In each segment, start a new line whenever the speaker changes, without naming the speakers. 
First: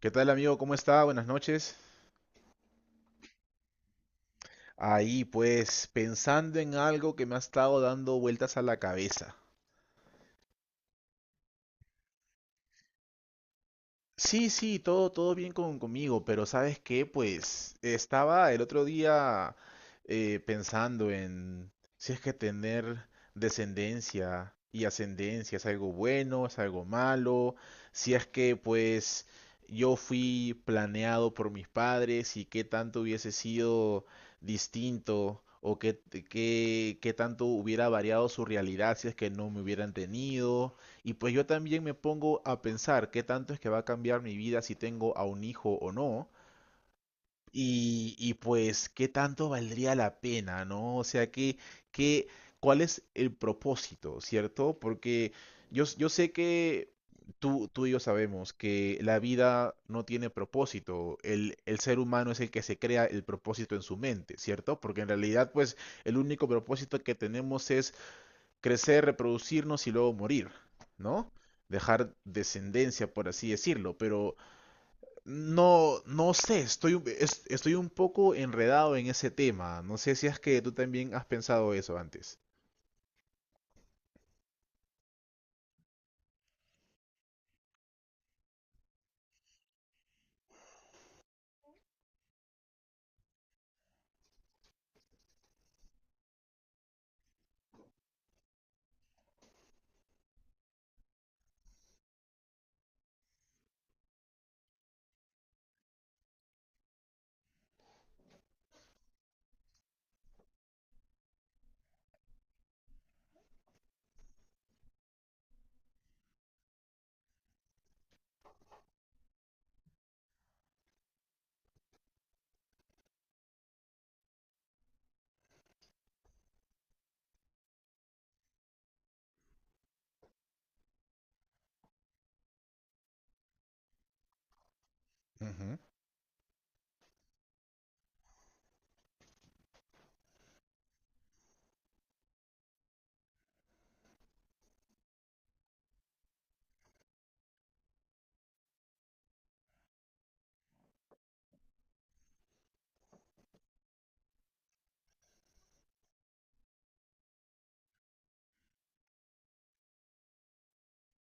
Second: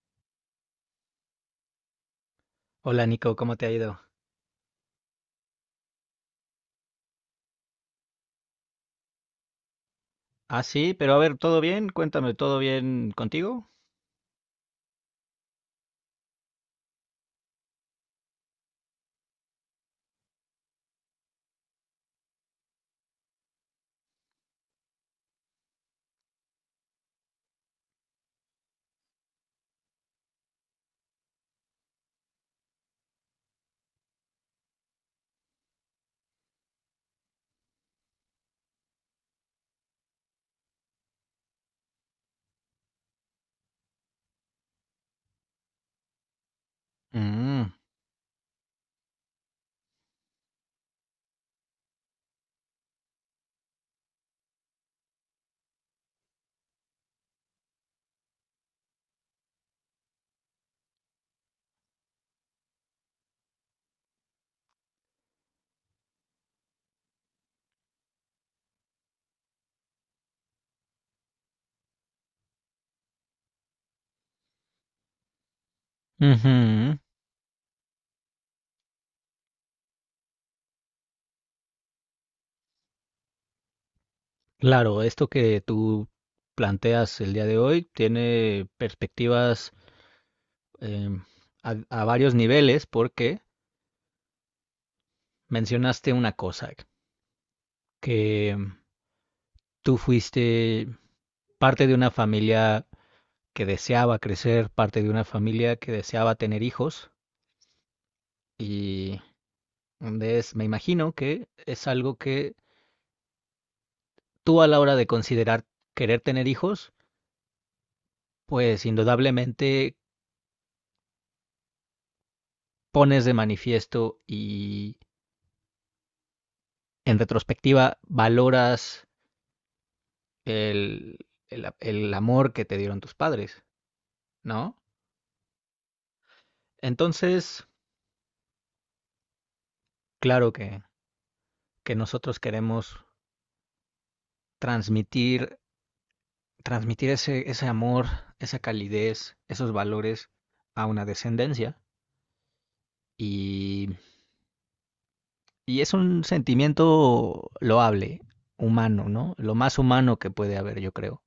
¿Qué tal amigo? ¿Cómo está? Buenas noches.
Hola Nico, ¿cómo te ha ido?
Ahí pues pensando en algo que me ha estado dando vueltas a la cabeza.
Ah, sí, pero a ver, ¿todo bien? Cuéntame, ¿todo bien contigo?
Sí, sí, todo, todo bien conmigo, pero ¿sabes qué? Pues estaba el otro día pensando en si es que tener descendencia y ascendencia es algo bueno, es algo malo, si es que pues yo fui planeado por mis padres y qué tanto hubiese sido distinto o qué, qué tanto hubiera variado su realidad si es que no me hubieran tenido. Y pues yo también me pongo a pensar qué tanto es que va a cambiar mi vida si tengo a un hijo o no.
Mm,
Y pues qué tanto valdría la pena, ¿no? O sea, que, ¿cuál es el propósito, cierto? Porque yo sé que tú y yo sabemos que la vida no tiene propósito. El ser humano es el que se crea el propósito en su mente, ¿cierto? Porque en realidad, pues, el único propósito que tenemos es crecer, reproducirnos y luego morir, ¿no? Dejar descendencia, por así decirlo, pero no, no sé,
ujú.
estoy un poco enredado en ese tema. No sé si es que tú también has pensado eso antes.
Claro, esto que tú planteas el día de hoy tiene perspectivas em, a varios niveles porque mencionaste una cosa, que tú fuiste parte de una familia que deseaba crecer, parte de una familia que deseaba tener hijos y es, me imagino que es algo que tú, a la hora de considerar querer tener hijos, pues indudablemente pones de manifiesto y en retrospectiva valoras el, el amor que te dieron tus padres, ¿no? Entonces, claro que nosotros queremos transmitir, transmitir ese, ese amor, esa calidez, esos valores a una descendencia. Y Y es un sentimiento loable, humano, ¿no? Lo más humano que puede haber, yo creo.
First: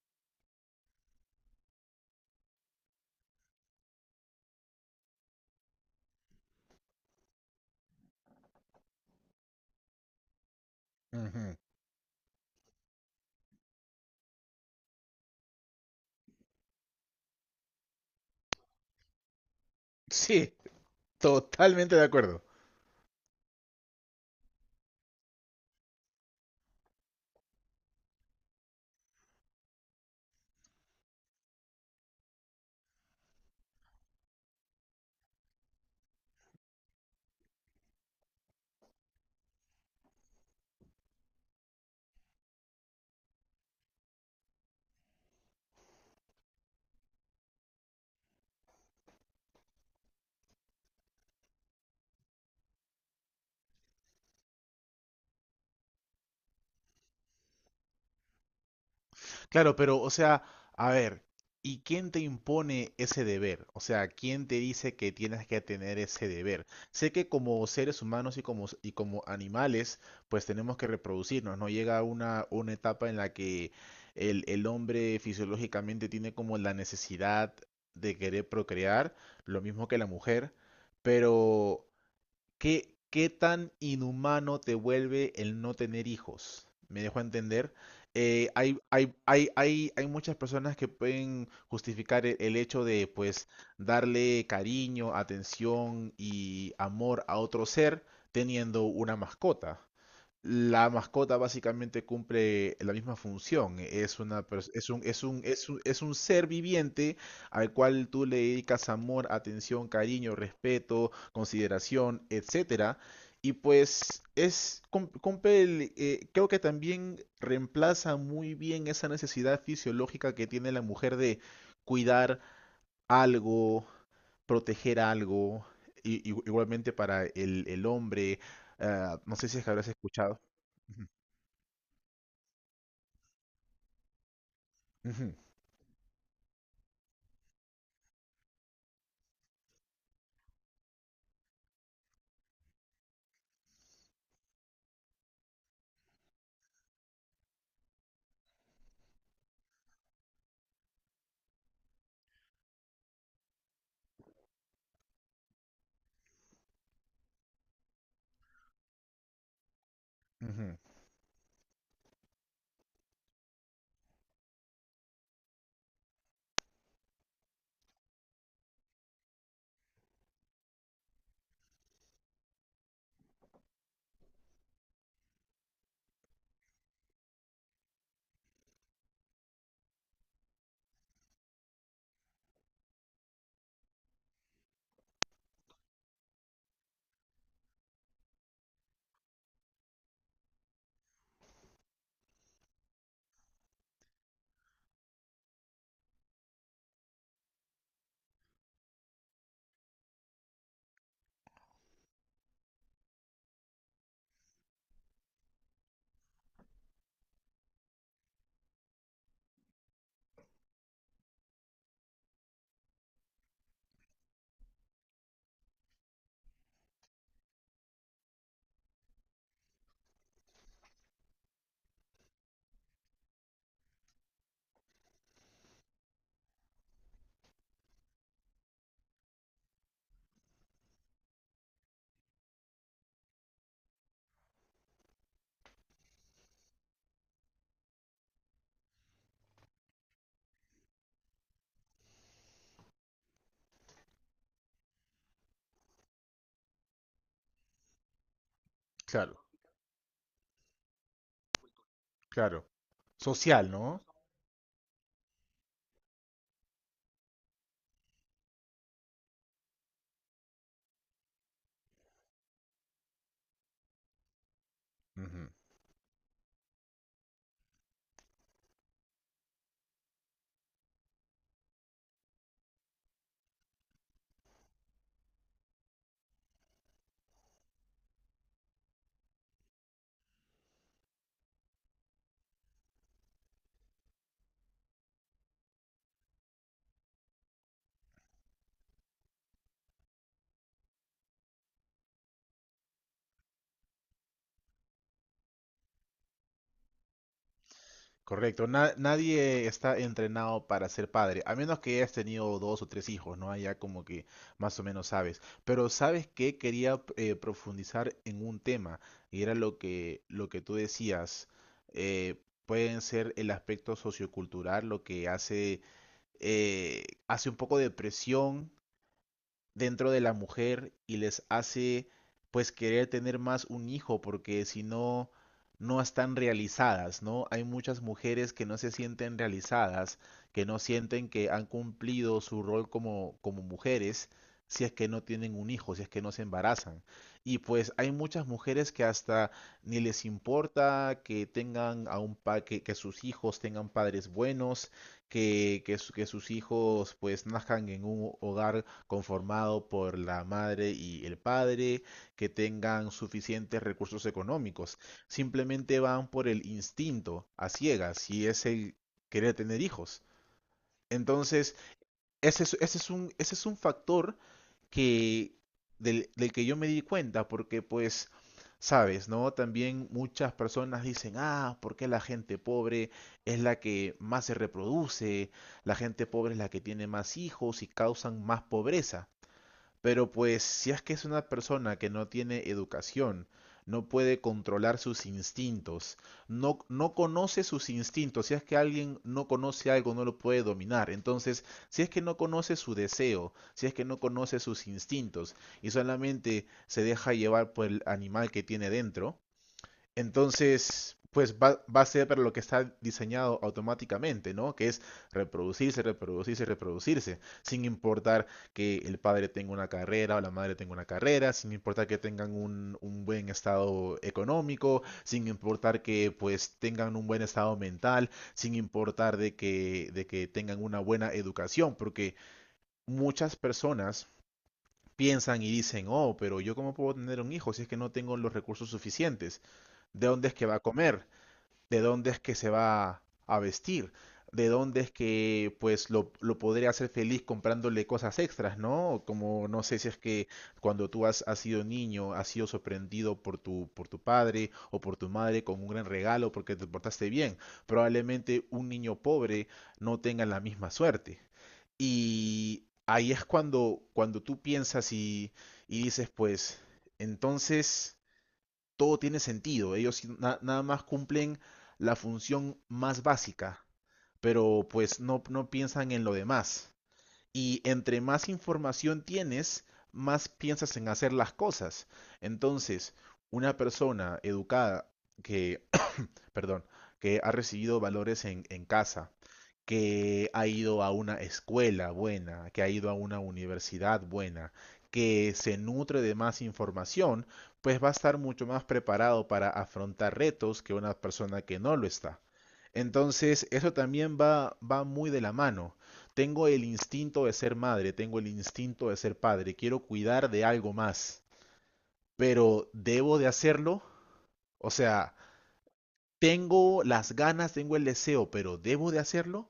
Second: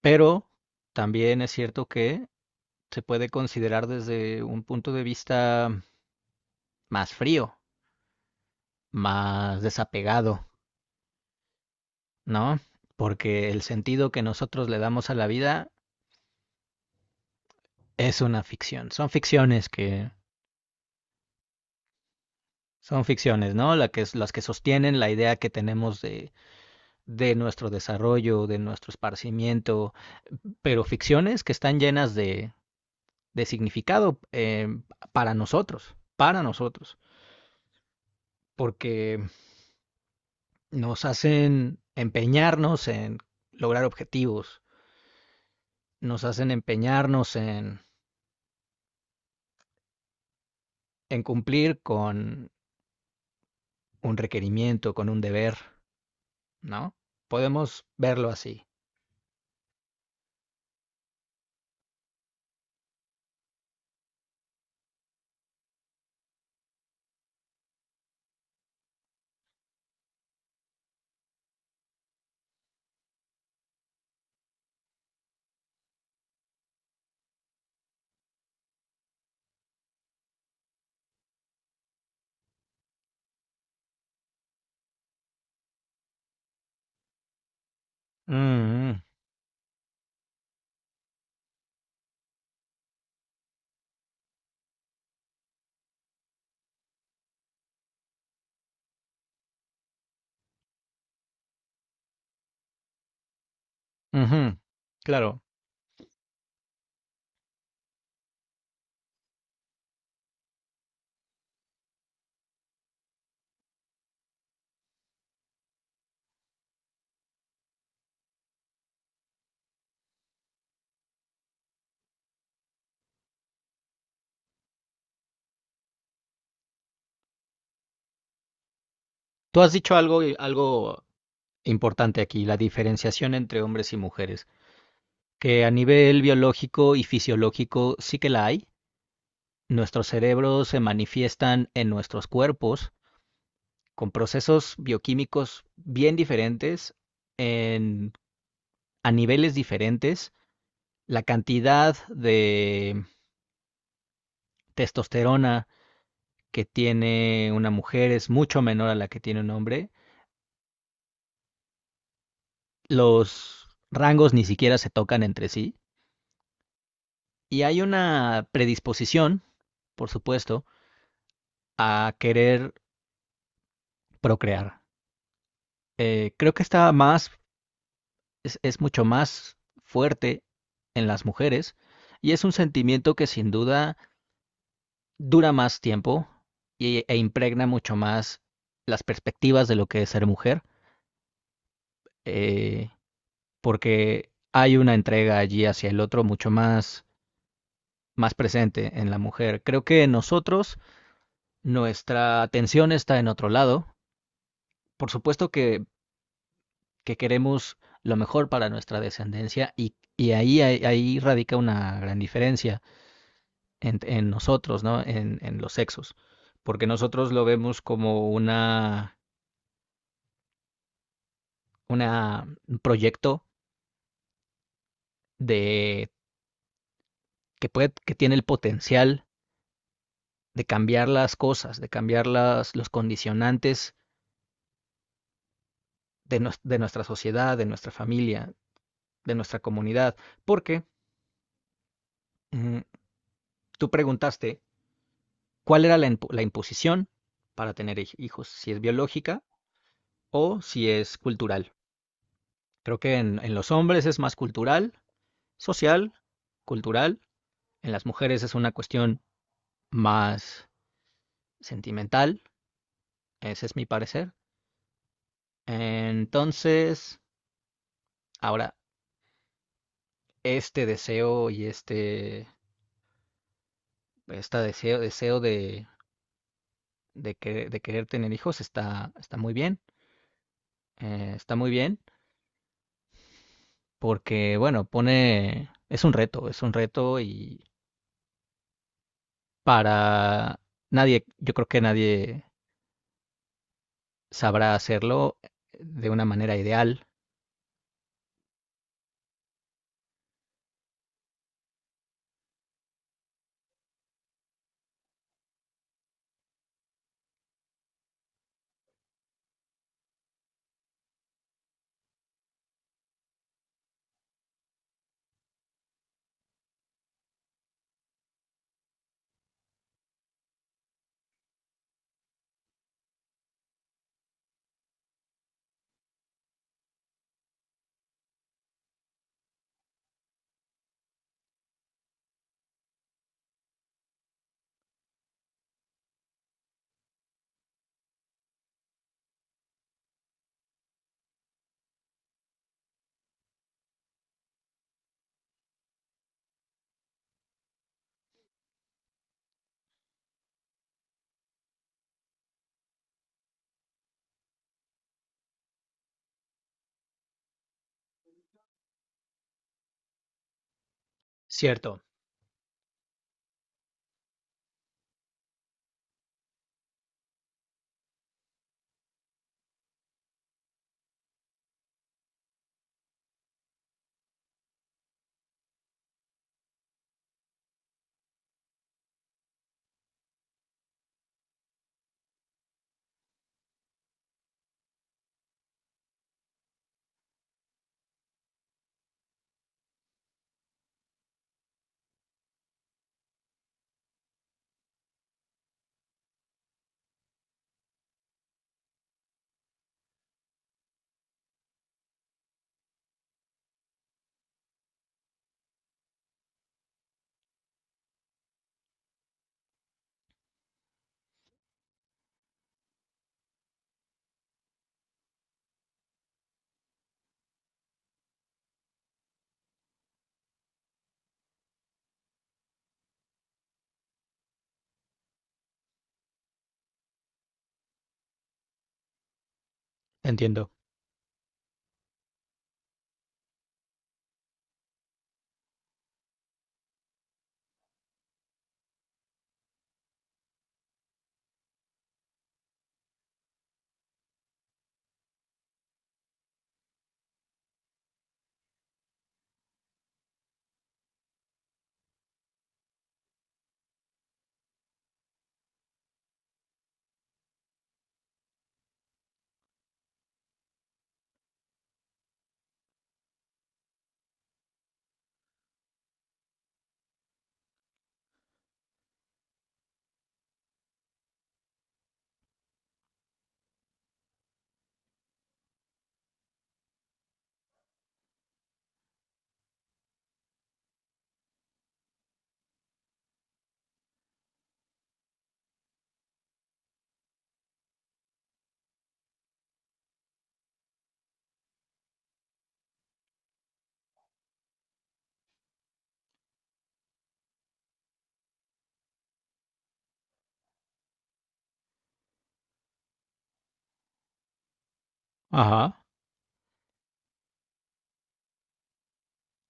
Pero también es cierto que se puede considerar desde un punto de vista más frío, más desapegado,
Ujú, ujú.
¿no? Porque el sentido que nosotros le damos a la vida es una ficción.
Sí, totalmente de acuerdo.
Son ficciones, ¿no? Las que sostienen la idea que tenemos de nuestro desarrollo, de nuestro esparcimiento, pero ficciones que están llenas de significado para nosotros, porque nos hacen empeñarnos en lograr objetivos, nos hacen empeñarnos en cumplir con un requerimiento, con un deber, ¿no? Podemos verlo así.
Claro, pero, o sea, a ver, ¿y quién te impone ese deber? O sea, ¿quién te dice que tienes que tener ese deber? Sé que como seres humanos y como animales, pues tenemos que reproducirnos, ¿no? Llega una etapa en la que el hombre fisiológicamente tiene como la necesidad de querer procrear, lo mismo que la mujer, pero ¿Qué, qué tan inhumano te vuelve el no tener hijos? Me dejo entender.
Mm, mm,
Hay muchas personas que pueden justificar el hecho de, pues, darle cariño, atención y amor a otro ser teniendo una mascota. La mascota básicamente cumple la misma función.
ujú.
Es un, es
Claro.
un, es un, es un ser viviente al cual tú le dedicas amor, atención, cariño, respeto, consideración, etcétera. Y pues cumple el, creo que también reemplaza muy bien esa necesidad fisiológica que tiene la mujer de cuidar algo, proteger algo, igualmente para el hombre. No sé si
Tú
es que
has
habrás
dicho algo,
escuchado.
algo importante aquí, la diferenciación entre hombres y mujeres,
Ujú,
que a nivel biológico y fisiológico sí que la hay, nuestros cerebros se manifiestan en nuestros cuerpos con procesos bioquímicos bien diferentes, en, a niveles diferentes. La cantidad de testosterona que tiene una mujer es mucho menor a la que tiene un hombre.
ujú,
Los rangos ni siquiera se tocan entre sí. Y hay una predisposición, por supuesto, a querer procrear. Creo que está más es mucho más fuerte en las mujeres, y es un sentimiento que sin duda dura más tiempo y- e impregna mucho más las perspectivas de lo que es ser mujer, eh, porque hay una entrega allí hacia el otro mucho más, más presente en la mujer. Creo que nosotros, nuestra atención está en otro lado. Por supuesto que queremos lo mejor para nuestra descendencia y ahí, ahí radica una gran diferencia en nosotros, ¿no? En los sexos. Porque nosotros lo vemos como una, un proyecto de, que, puede, que tiene el potencial de cambiar las cosas, de cambiar las, los condicionantes de, no, de nuestra sociedad, de nuestra familia, de nuestra comunidad. Porque mm, tú preguntaste cuál era la, la imposición para tener hijos, si es biológica
Claro,
o si es cultural.
claro.
Creo que en
Social,
los
¿no?
hombres es más cultural, social, cultural. En las mujeres es una cuestión más sentimental, ese es mi parecer.
Ujú.
Entonces, ahora, este deseo y este deseo, deseo de, que- de querer tener hijos está, está muy bien, porque, bueno, pone, es un reto, es un reto, y para nadie, yo creo que nadie sabrá hacerlo de una manera ideal.
Correcto. Nadie está entrenado para ser padre, a menos que hayas tenido dos o tres hijos, ¿no? Allá como que más o menos sabes. Pero sabes que quería profundizar en un tema, y era lo que tú decías. eh, pueden ser el aspecto sociocultural lo que hace, hace un poco de presión dentro de la mujer y les hace pues querer tener más un hijo porque si no no están realizadas, ¿no? Hay muchas mujeres que no se sienten realizadas, que no sienten que han cumplido su rol como, como mujeres si es que no tienen un hijo, si es que no se embarazan. Y pues hay muchas mujeres que hasta ni les importa que tengan a un que sus hijos tengan padres buenos, que sus hijos pues nazcan en un hogar conformado por la madre y el padre, que tengan suficientes recursos económicos. Simplemente van por el instinto a ciegas y es el querer tener hijos. Entonces,
Cierto,
ese es un factor que, del que yo me di cuenta, porque pues... Sabes, ¿no? También muchas personas dicen, ah, ¿por qué la gente pobre es la que más se reproduce? La gente pobre es la que tiene más hijos y causan más pobreza. Pero pues si es que es una persona que no tiene educación, no puede controlar sus instintos, no, no conoce sus instintos, si es que alguien no conoce algo, no lo puede dominar. Entonces, si es que no conoce su deseo, si es que no conoce sus instintos y solamente se deja llevar por el animal que tiene dentro, entonces, pues va, va a ser para lo que está diseñado automáticamente, ¿no? Que es reproducirse, reproducirse, reproducirse, sin importar que el padre tenga una carrera o la madre tenga una carrera, sin importar que tengan un buen estado económico, sin importar que pues tengan un buen estado mental, sin importar de que tengan una buena educación, porque muchas personas piensan y dicen, oh, pero yo cómo puedo tener un hijo si es que no tengo los recursos suficientes. ¿De dónde es que
entiendo.
va a comer? ¿De dónde es que se va a vestir? ¿De dónde es que pues lo podría hacer feliz comprándole cosas extras, ¿no? Como no sé si es que cuando tú has sido niño, has sido sorprendido por por tu padre o por tu madre con un gran regalo porque te portaste bien. Probablemente un niño pobre no tenga la misma suerte. Y ahí es cuando, cuando tú piensas y dices, pues, entonces todo tiene sentido. Ellos sí, nada más cumplen la función más básica, pero pues no, no piensan en lo demás. Y entre más información tienes, más piensas en hacer las cosas. Entonces, una persona educada que, perdón, que ha recibido valores en casa, que ha ido a una escuela buena, que ha ido a una universidad buena, que se nutre de más información, pues va a estar mucho más preparado para afrontar retos que una persona que no lo está. Entonces, eso también va, va muy de la mano. Tengo el instinto de ser madre, tengo el instinto de ser padre, quiero cuidar de algo más, pero ¿debo de hacerlo? O sea,
Ajá.
tengo las ganas, tengo el deseo, pero ¿debo de hacerlo?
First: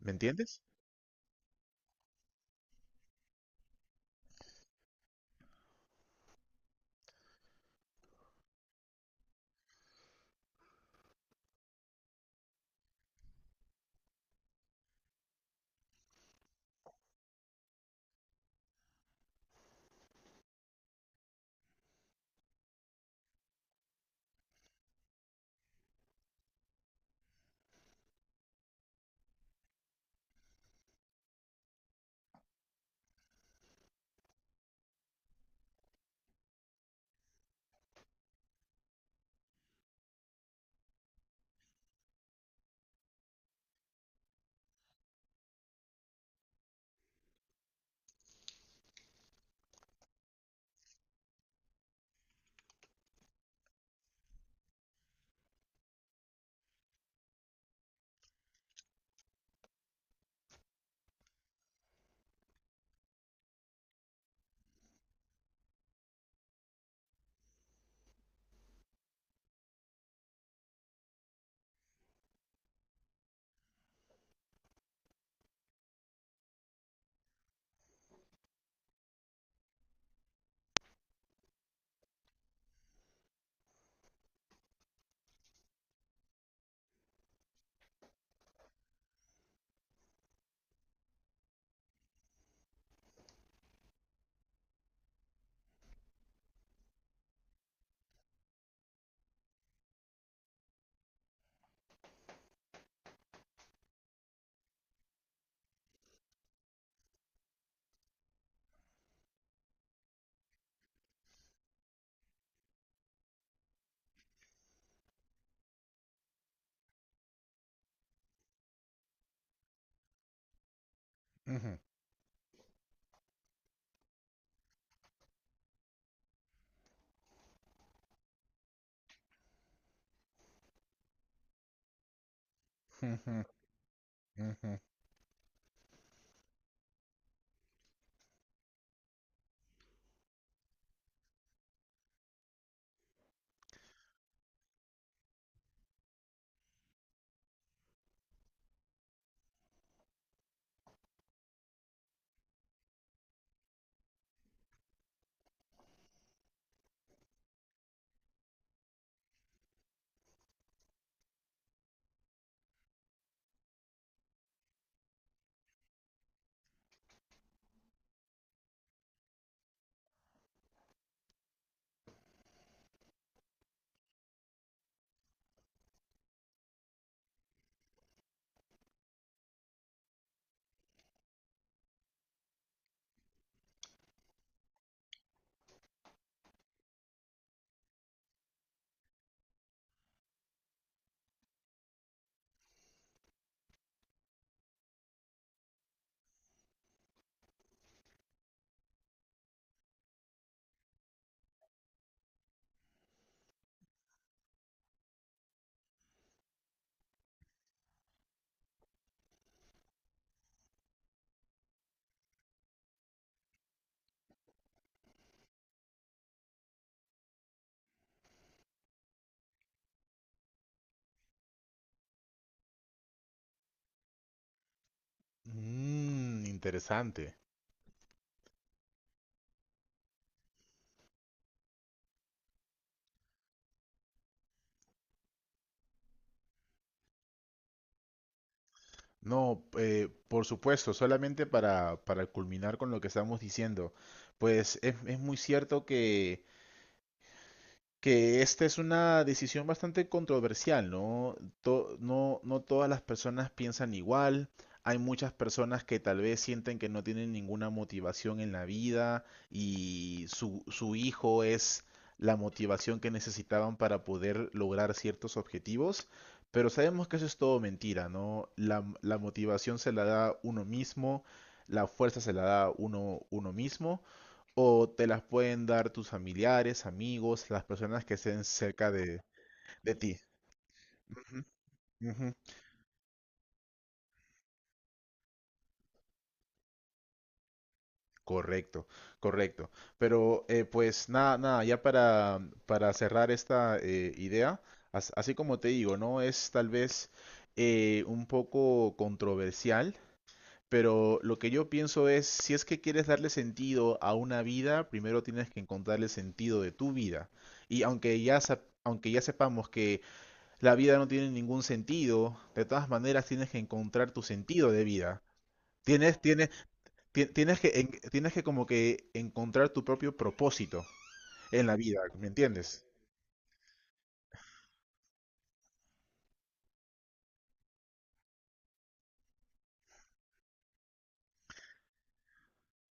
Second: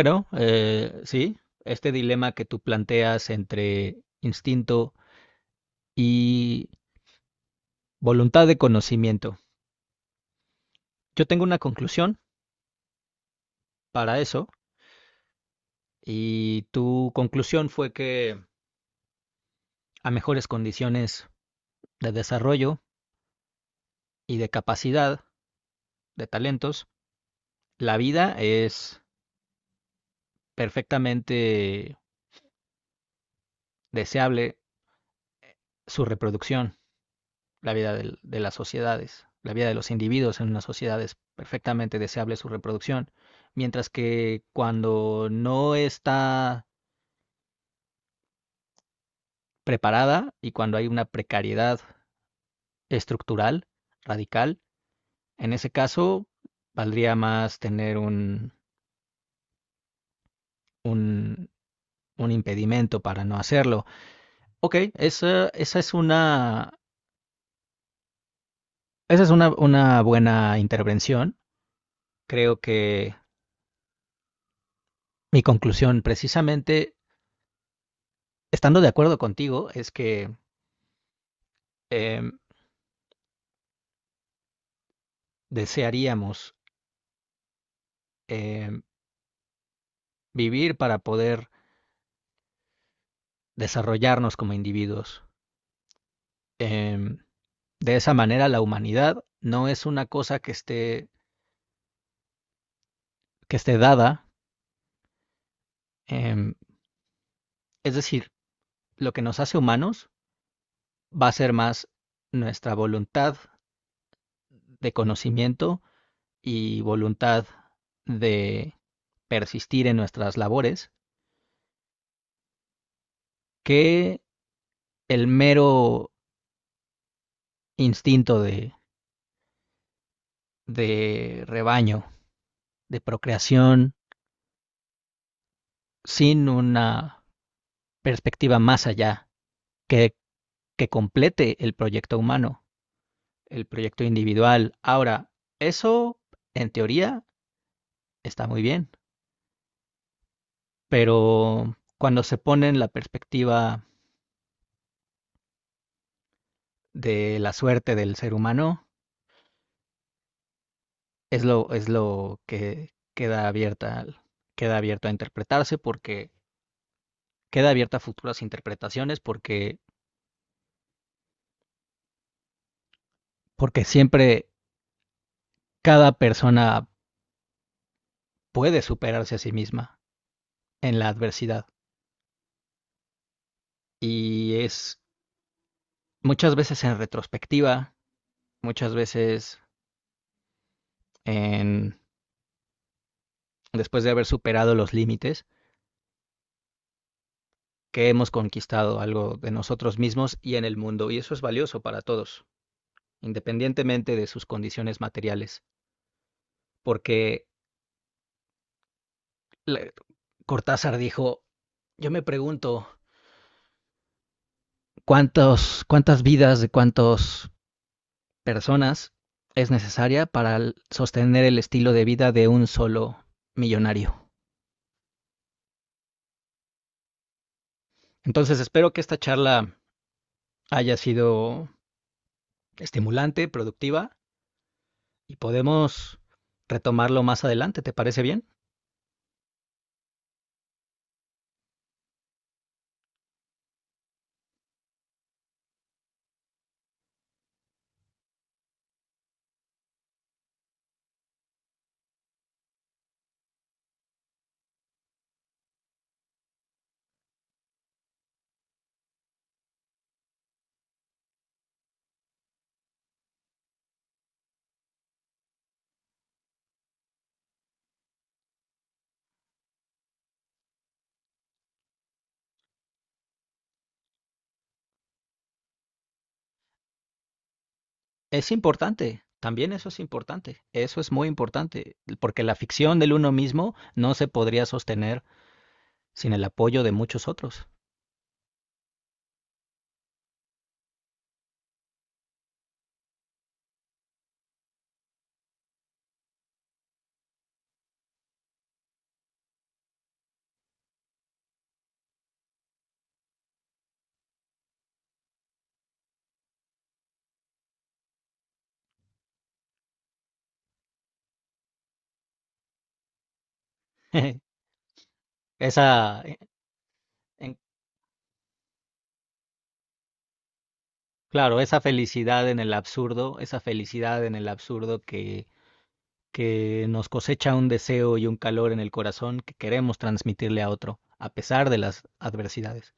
¿Me entiendes?
sí, este dilema que tú planteas entre instinto y voluntad de conocimiento. Yo tengo una conclusión para eso, y tu conclusión fue que a mejores condiciones de desarrollo y de capacidad, de talentos, la vida es perfectamente deseable su reproducción. La vida del- de las sociedades, la vida de los individuos en una sociedad es perfectamente deseable su reproducción, mientras que cuando no está preparada y cuando hay una precariedad estructural, radical, en ese caso valdría más tener un, un impedimento para no hacerlo. Ok, esa, esa es una buena intervención. Creo que mi conclusión, precisamente estando de acuerdo contigo, es que em, desearíamos em, vivir para poder desarrollarnos como individuos. Em, de esa manera, la humanidad no es una cosa que esté dada. em, es decir, lo que nos hace humanos va a ser más nuestra voluntad de conocimiento y voluntad de persistir en nuestras labores
Ujú.
que el mero instinto de rebaño, de
Ujú,
procreación,
ujú.
sin una perspectiva más allá que, que complete el proyecto humano, el proyecto individual. Ahora, eso en teoría está muy bien, pero cuando se pone en la perspectiva de la suerte del ser humano, es lo que queda abierta, queda abierto a interpretarse porque queda abierta a futuras interpretaciones porque, porque siempre cada persona puede superarse a sí misma en la adversidad. Y es muchas veces en retrospectiva, muchas veces en, después de haber superado los límites, que hemos conquistado algo de nosotros mismos y en el mundo. Y eso es valioso para todos, independientemente de sus condiciones materiales. Porque Cortázar dijo, yo me pregunto, ¿cuántos, ¿cuántas vidas de cuántos personas es necesaria para sostener el estilo de vida de un solo millonario?
Mm, interesante.
Entonces espero que esta charla haya sido estimulante, productiva, y podemos retomarlo más adelante. ¿Te parece bien?
No, por supuesto, solamente para culminar con lo que estamos diciendo, pues es muy cierto que esta es una decisión bastante controversial, ¿no? No, no todas las personas piensan igual. Hay muchas personas que tal vez sienten que no tienen ninguna motivación en la vida y su hijo es la motivación que necesitaban para poder lograr ciertos objetivos. Pero sabemos que eso es todo mentira, ¿no? La motivación se la da uno mismo, la fuerza se la da uno mismo o te las pueden dar tus familiares, amigos, las personas que estén
Es
cerca
importante, también eso
de
es
ti.
importante, eso es muy
Ujú,
importante,
ujú.
porque la ficción del uno mismo no se podría sostener sin el apoyo de muchos otros.
Correcto, correcto. Pero pues nada, nada, ya para cerrar esta idea, así como te digo, ¿no? Es tal vez un poco controversial, pero lo que yo pienso es, si es que quieres darle sentido a una vida, primero tienes que encontrarle sentido de tu vida. Y aunque ya sepamos que La vida no tiene ningún sentido. De todas maneras, tienes que encontrar tu sentido de vida. Tienes,
Esa,
tienes,
en-
tienes que, tienes que como que encontrar tu propio propósito
claro,
en la
esa
vida, ¿me
felicidad en el
entiendes?
absurdo, esa felicidad en el absurdo que nos cosecha un deseo y un calor en el corazón que queremos transmitirle a otro, a pesar de las adversidades.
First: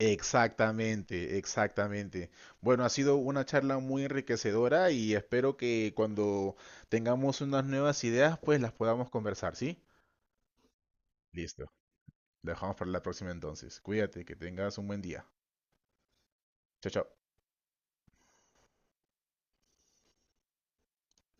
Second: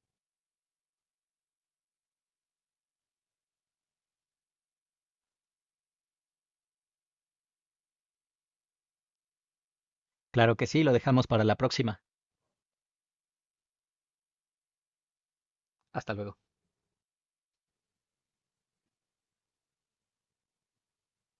Exactamente, exactamente. Bueno, ha sido una charla muy enriquecedora y espero que cuando tengamos unas nuevas ideas, pues las podamos conversar, ¿sí?
Claro que sí, lo dejamos para la
Listo.
próxima.
Lo dejamos para la próxima entonces. Cuídate, que tengas un buen día.
Hasta luego.
Chao, chao.